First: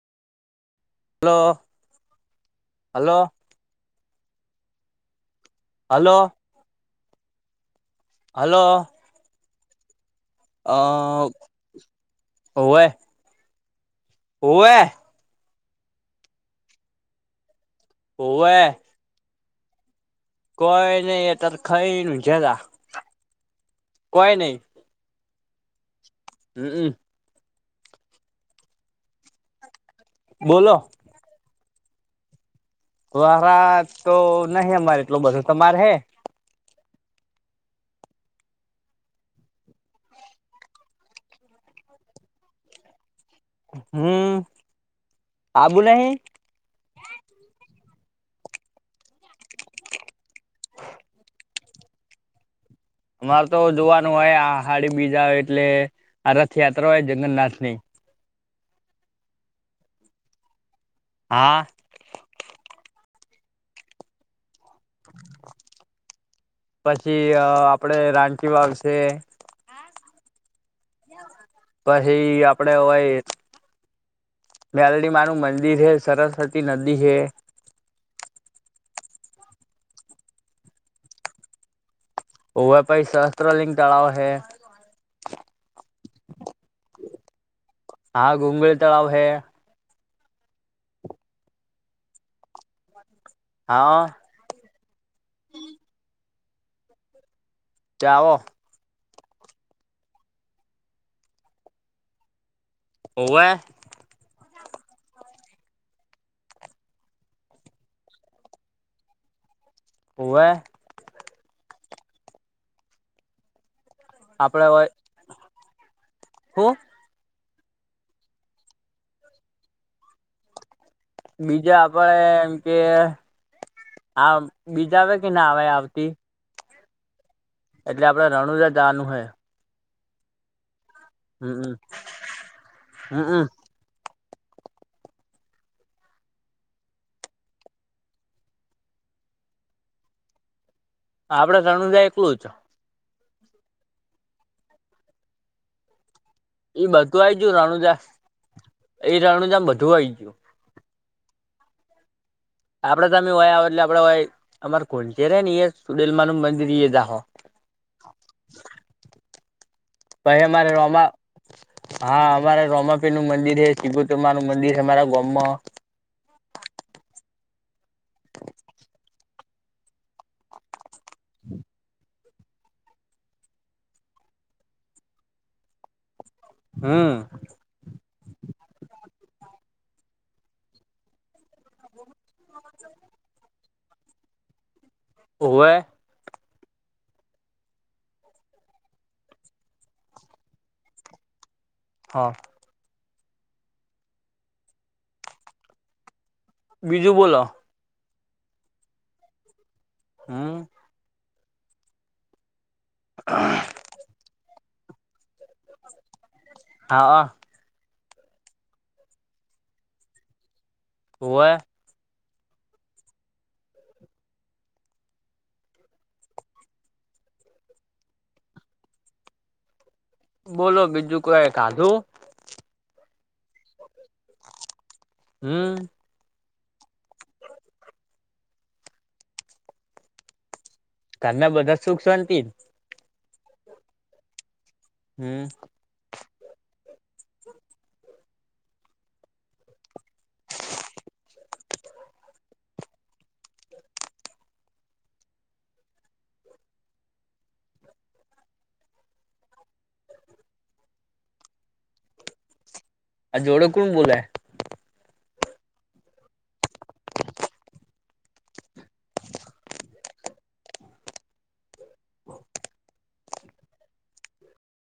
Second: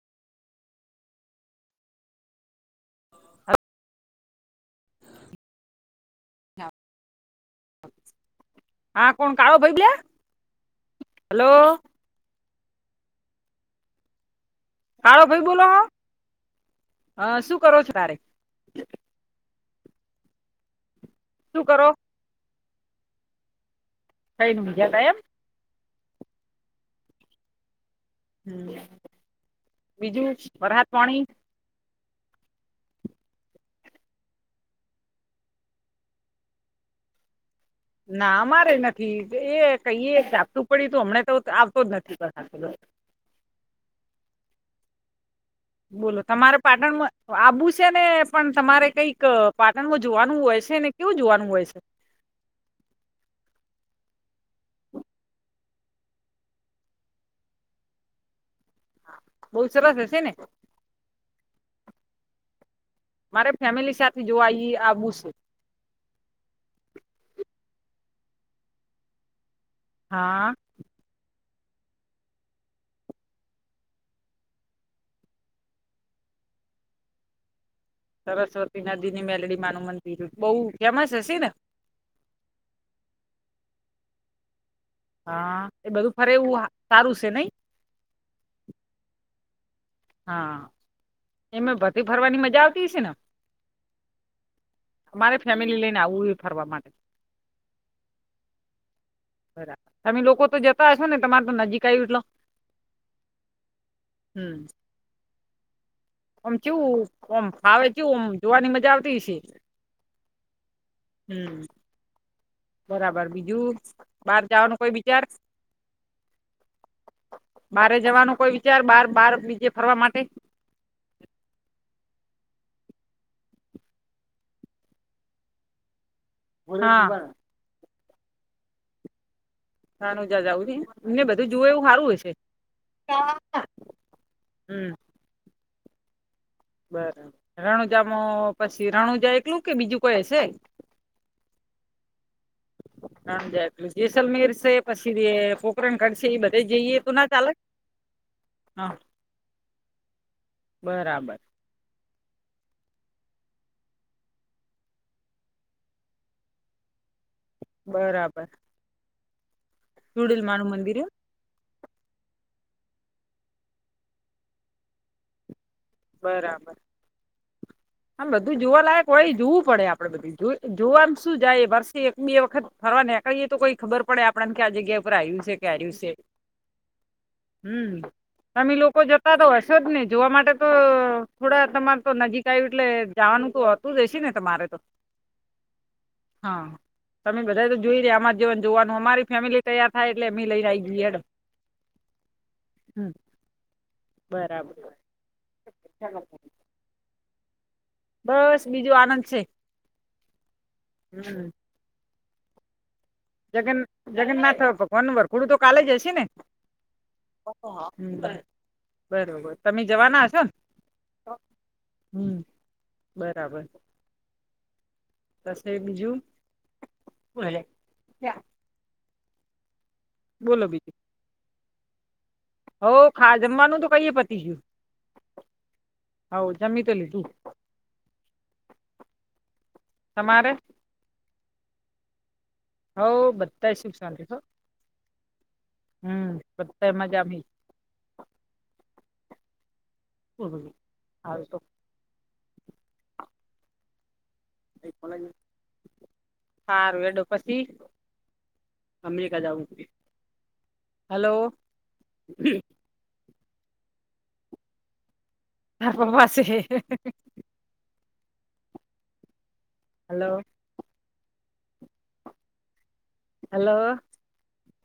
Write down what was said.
Hello, hello. Hello. Hello. હા કોણ કાળો [unintelligible] અહ હલો ઓવે હોવે. કાળો ભાઈ બોલો હો? હા શું કરો છો તારે? હોવે કોઈ નઈ અતાર શું કરો ખાઈલું જરા. કાઈ [unintelligible] એમ. હમ્મ-અમ્મ. હમ્મ. બીજું? બોલો ઘરાક પાણી? ઘરાક તો નહી અમારે એટલો બધો. તમાર હે? ના અમારેય નથી, એ કહીએ સાતું પડ્યું તો હમણાં તો આવતો જ નથી [unintelligible] હમ્મ. બોલો તમારે પાટણમાં આબુ સે ને પણ તમારે કૂઈક પાટણમાં જોવાનું હોય સે ને, કેવું જોવાનું હોય સે? અમારે તો જોવાનું હોય આહાડી બીજા એટલે આ રથયાત્રા હોય જગન્નાથ ની. બઉ સરસ હશે ને? હા. મારે ફેમિલી સાથે જોવા ઈ આવું સે. પછી અહ આપડે રાનકીવાવ સે. હા. પહીં આપણે હોય મેલડી માનું મંદિર હે, સરસ્વતી નદી હે. સરસ્વતી નદી ની મેલડી માં નું મંદિર, બહુ ફેમસ હશે ને? ઓવે પહીં સહસ્ત્રલિંગ તળાવ હૈ. હા. એ બધું ફરે એવું સારું સે નહીં? હા, ગુંગળ તળાવ હે. હા. એમાં ભરતી ભરવાની મજા આવતી હયને ના? હા. મારે ફેમિલી લઈને આવું એ ફરવા માટે. જાવો. બરાબર. તમે લોકો તો જતા હશો ને? તમાર તો નજીક આયું એટલો. હોવે. હમ્મ. ઓમ ચેવું ઓમ ફાવે કેવું આમ, જોવાની મજા આવતી હયશે. હોવે. હમ્મ. બરાબર બીજું બાર આપડે જવાનો હોય કોઈ વિચાર. હું બારે જવાનો કોઈ વિચાર બાર બાર બીજે ફરવા માટે. બીજા આપડે એમ કે આ બીજા આવે કે ના આવે આવતી. હા. એટલે આપડે રણુજા જાવાનું હે. નાાનુજા જાવું છે. એમને બધું જુવે હમમ એવું હારુ હશે. હમમ ના-ના. હમ્મ. બરાબર રણુજામાં પછી રણુજા એકલું કે બીજું કોઈ હશે. આપડે સણુજા એકલું જ. હમજ જેૈસલમેર પછી એ પોકરણઘડ છે એ બધ એઈ બધું આઈ ગયું રાણુજા હા એ રાણુજા મા બધું આઈ ગયું. બરાબર. આપડે તમે વોય આવે એટલે આપડેય વોય અમાર કોચે રે ને એ સુડેલમા નું મંદિર ઈ એય જાહુ. બરાબર. પછ ચુડીલમાનું મારે મંદિર એમ રોમા હા અમારે રોમાપીરનું મંદિર હૈ. સિબોતર માનું મંદિર હૈ અમારા ગોમમાં. બરાબર. આમ બધું જોવા લાયક કોઈ જોવું પડે આપડે બધું. જો જોવાનું શું જાય વર્ષે એક બે વખત ફરવાને. કઈએ તો કોઈ ખબર પડે આપડાને કે આ જગ્યા ઉપર આયુ સે કે આયુ સે. હમ્મ. હમ્મ તમે લોકો જતા તો હશો જ ને જોવા માટે તો થોડા તમારે તો નજીક આયુ એટલે જાવાનું તો હોતું જ હશે ને તમારે તો. ઓવે. હા. તમે બધા તો જોઈ રીયા આમાંર જેવાને જોવાનું અમારી ફેમિલી તૈયાર થાય એટલે એમી લઈને આઈ જીયે હેંડો. હા. હમ્મ બરાબર. ચાલો. બીજું બોલો. બસ બીજું આનંદ છે. હમ્મ. હમ્મ. જગન જગન્નાથ ભગવાનનું વરઘોડું તો કાલે જ હશે ને. હા. અ. બરોબર તમે જવાના હશો ન. હોવે. હમ્મ બરાબર. તશે બીજું ભલે. બોલો બીજું કોઈ ખાધું. હો ખા જમવાનું તો કઈ પતી ગિયું. હમ હાવ જમી તો લીધું તમારે? ઘરના બધા સુખ શોન્તી. હોવ બધાય સુખ શોન્તી હો. હમ હમ્મ બધાય મજા મેં. હ હ હાલતો. એ કોલેજ હારું હેંડો પછી અમેરિકા જાવું હૈ. હલો આ જોવડે કોણ બોલોય આપ પાસે હલો ઓ હલો